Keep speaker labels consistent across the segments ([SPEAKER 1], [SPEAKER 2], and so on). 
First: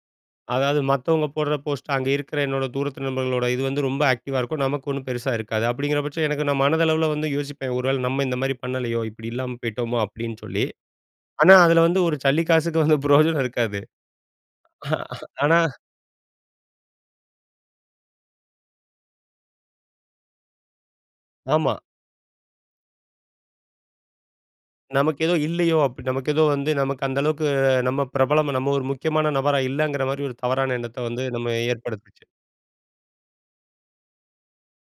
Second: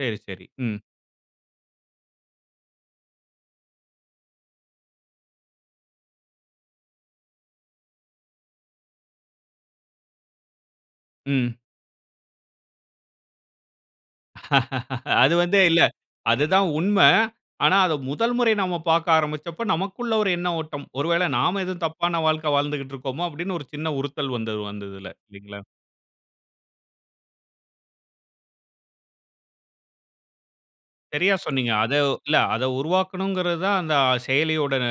[SPEAKER 1] சரி, சரி. ம்.
[SPEAKER 2] அதாவது மத்தவங்க போடுற போஸ்ட்டு, அங்க இருக்கிற என்னோட தூரத்து நண்பர்களோட இது வந்து ரொம்ப ஆக்டிவா இருக்கும். நமக்கு ஒண்ணும் பெருசா இருக்காது. அப்பிடிங்கிற பட்சம் எனக்கு நான் மனதளவுல வந்து யோசிப்பேன். ஒரு வேள நம்ம இந்தமாரி பண்ணலயோ! இப்பிடி இல்லாம போயிட்டோமோ! அப்பிடின்னு சொல்லி, ஆனா
[SPEAKER 1] ம்.
[SPEAKER 2] அதில வந்து ஒரு சல்லி காசுக்கு வந்து பிரயோஜனம் இருக்காது.
[SPEAKER 1] அது
[SPEAKER 2] ஆனா
[SPEAKER 1] வந்து இல்ல. அது தான் உண்மை. ஆனா, அத முதல் முறை நாம பாக்க ஆரம்பிச்சப்ப, நமக்குள்ள ஒரு எண்ண ஓட்டம். ஒரு வேள நாம
[SPEAKER 2] ஆமா.
[SPEAKER 1] எதுவும் தப்பான வாழ்க்கை வாழ்ந்துக்கிட்டு இருக்கோமோ! அப்பிடின்னு ஒரு சின்ன உறுத்தல் வந்தது அந்த இதுல.
[SPEAKER 2] நமக்கு ஏதோ
[SPEAKER 1] இல்லீங்ளா?
[SPEAKER 2] இல்லயோ! அப்பிடி நமக்கு ஏதோ வந்து நமக்கு அந்த அளவுக்கு நம்ம பிரபலமா நம்ம ஒரு முக்கியமான நபரா இல்லங்கிறமாரி, ஒரு தவறான எண்ணத்த வந்து
[SPEAKER 1] சரியா
[SPEAKER 2] நம்ம
[SPEAKER 1] சொன்னீங்க. அத உ
[SPEAKER 2] ஏற்படுத்துச்சு.
[SPEAKER 1] இல்ல அத உருவாக்கணுங்கிறது தான் அந்த செயலியோட ந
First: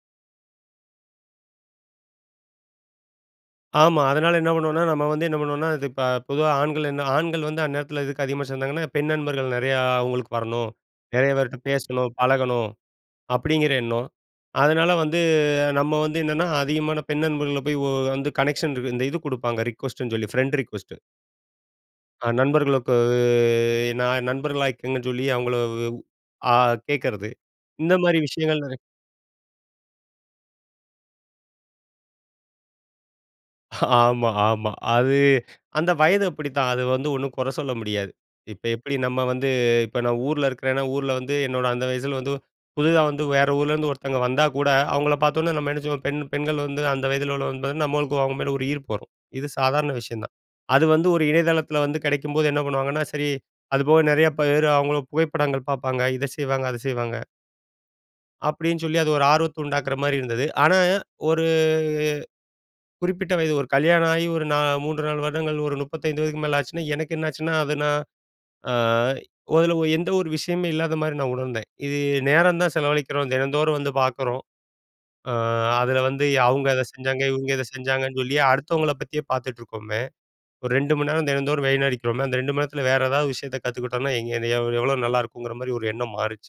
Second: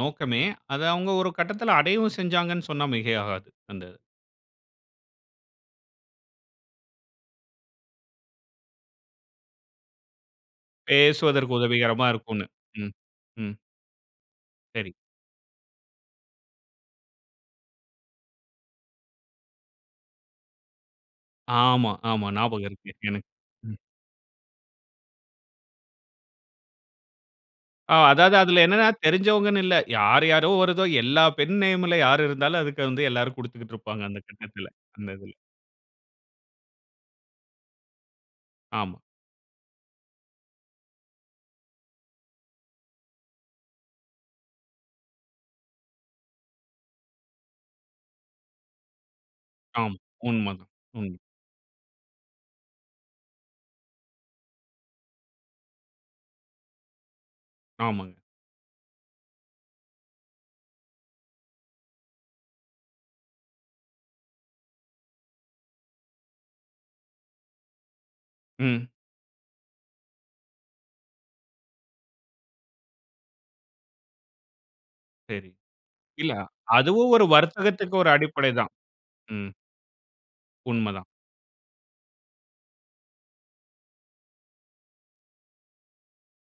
[SPEAKER 1] நோக்கமே. அத அவுங்க ஒரு கட்டத்தில அடையவும் செஞ்சாங்கன்னு சொன்னா, மிகையாகாது. அந்த
[SPEAKER 2] ஆமா. அதனால என்ன பண்ணுவோன்னா, நம்ம வந்து என்ன பண்ணுவோன்னா, இது இப்ப பொதுவா ஆண்கள் என்ன ஆண்கள் வந்து அந்நேரத்தில எதுக்கு அதிகமா சேர்ந்தாங்கன்னா? பெண் நண்பர்கள் நெறையா அவுங்களுக்கு வரணும். நெறைய
[SPEAKER 1] பேசுவதற்கு
[SPEAKER 2] பேர்ட்ட
[SPEAKER 1] உதவிகரமா
[SPEAKER 2] பேசணும்,
[SPEAKER 1] இருக்குன்னு,
[SPEAKER 2] பழகணும்.
[SPEAKER 1] ம்.
[SPEAKER 2] அப்பிடிங்கிற எண்ணம். அதனால
[SPEAKER 1] சரி.
[SPEAKER 2] வந்து நம்ம வந்து என்னென்னா, அதிகமான பெண் நண்பர்கள போய் ஓ வந்து கனெக்ஷன் இருக்கு இந்த இது குடுப்பாங்க. ரிக்கொஸ்ட்டுன்னு சொல்லி, ஃப்ரெண்ட் ரிக்கொஸ்ட்டு.
[SPEAKER 1] ஆமா,
[SPEAKER 2] ஆ
[SPEAKER 1] ஆமா. ஞாபகம் இருக்கு
[SPEAKER 2] நண்பர்களுக்கு
[SPEAKER 1] எனக்கு. ம்.
[SPEAKER 2] நான் நண்பர்களா ஆக்கிங்கன்னு சொல்லி அவுங்கள, ஆ கேக்கிறது இந்த
[SPEAKER 1] ஆ,
[SPEAKER 2] மாரி
[SPEAKER 1] அதாவது
[SPEAKER 2] விஷயங்கள்
[SPEAKER 1] அதில
[SPEAKER 2] நெற
[SPEAKER 1] என்னான்னா, தெரிந்தவங்கன்னு இல்ல. யாரு யாரோ வருதோ! எல்லா பெண் நேம்ல யார் இருந்தாலும், அதுக்கு வந்து எல்லாரும் குடுத்துக்கிட்டு இருப்பாங்க. அந்த
[SPEAKER 2] ஆமா,
[SPEAKER 1] கட்டத்தில,
[SPEAKER 2] ஆமா.
[SPEAKER 1] அந்த
[SPEAKER 2] அது
[SPEAKER 1] இதில.
[SPEAKER 2] அந்த வயது அப்பிடித்தான். அது வந்து ஒண்ணும் கொற சொல்ல முடியாது. இப்ப எப்பிடி
[SPEAKER 1] ஆமா.
[SPEAKER 2] நம்ம வந்து இப்ப நான் ஊர்ல இருக்கிறேன்னா, ஊர்ல வந்து, என்னோட அந்த வயசில வந்து புதிதா வந்து வேற ஊர்லருந்து ஒருத்தவங்க வந்தா கூட, அவுங்கள பதோன்னே, நம்ம என்ன செய்வோம்? பெண் பெண்கள் வந்து அந்த வயதில உள்ளவங்கங்கும்போது, நம்மளுக்கு அவுங்க மேல ஒரு ஈர்ப்பு வரும். இது சாதாரண
[SPEAKER 1] ஆமா.
[SPEAKER 2] விஷயம் தான்.
[SPEAKER 1] உண்ம தான்,
[SPEAKER 2] அது வந்து
[SPEAKER 1] உண்ம.
[SPEAKER 2] ஒரு இணையதளத்தில வந்து கிடைக்கும்போது என்ன பண்ணுவாங்கன்னா சரி அது போக நெறைய பேரு அவுங்கள புகைப்படங்கள் பாப்பாங்க. இத செய்வாங்க. அத செய்வாங்க.
[SPEAKER 1] ஆமாங்க.
[SPEAKER 2] அப்பிடின்னு சொல்லி அது ஒரு ஆர்வத்த உண்டாக்குறமாரி இருந்தது. ஆனா, ஒரு குறிப்பிட்ட வயது ஒரு கல்யாணம் ஆயி ஒரு நா 3.5 வருடங்கள், ஒரு 35 வயதுக்கு மேல ஆச்சுனா, எனக்கு என்ன ஆச்சுனா, அது நான் அ
[SPEAKER 1] ம்.
[SPEAKER 2] அதுல எந்த ஒரு விஷயமே இல்லாதமாரி நான் உணர்ந்தேன். இது நேரம் தான் செலவழிக்கிறோம். தினந்தோறும் வந்து பாக்கிறோம். ஆ
[SPEAKER 1] சரி.
[SPEAKER 2] அதில வந்து,
[SPEAKER 1] இல்ல,
[SPEAKER 2] அவுங்க அத
[SPEAKER 1] அதுவும்
[SPEAKER 2] செஞ்சாங்க,
[SPEAKER 1] ஒரு
[SPEAKER 2] இவுங்க இத
[SPEAKER 1] வர்த்தகத்துக்கு ஒரு
[SPEAKER 2] செஞ்சாங்கன்னு சொல்லி
[SPEAKER 1] அடிப்படை தான்.
[SPEAKER 2] அடுத்தவங்கள பத்தியே
[SPEAKER 1] ம்.
[SPEAKER 2] பாத்துட்ருக்கோமே, ஒரு
[SPEAKER 1] உண்ம
[SPEAKER 2] 2
[SPEAKER 1] தான்.
[SPEAKER 2] மணி நேரம் தினந்தோறும் வீணடிக்கிறோமே! அந்த 2 மணி நேரத்ல வேற ஏதாவது விஷயத்த கத்துக்கிட்டோன்னா, எங்க எந்த எவ் எவ்ளோ நல்லாயிருக்குங்கிறமாரி ஒரு எண்ணம் மாறிச்சு.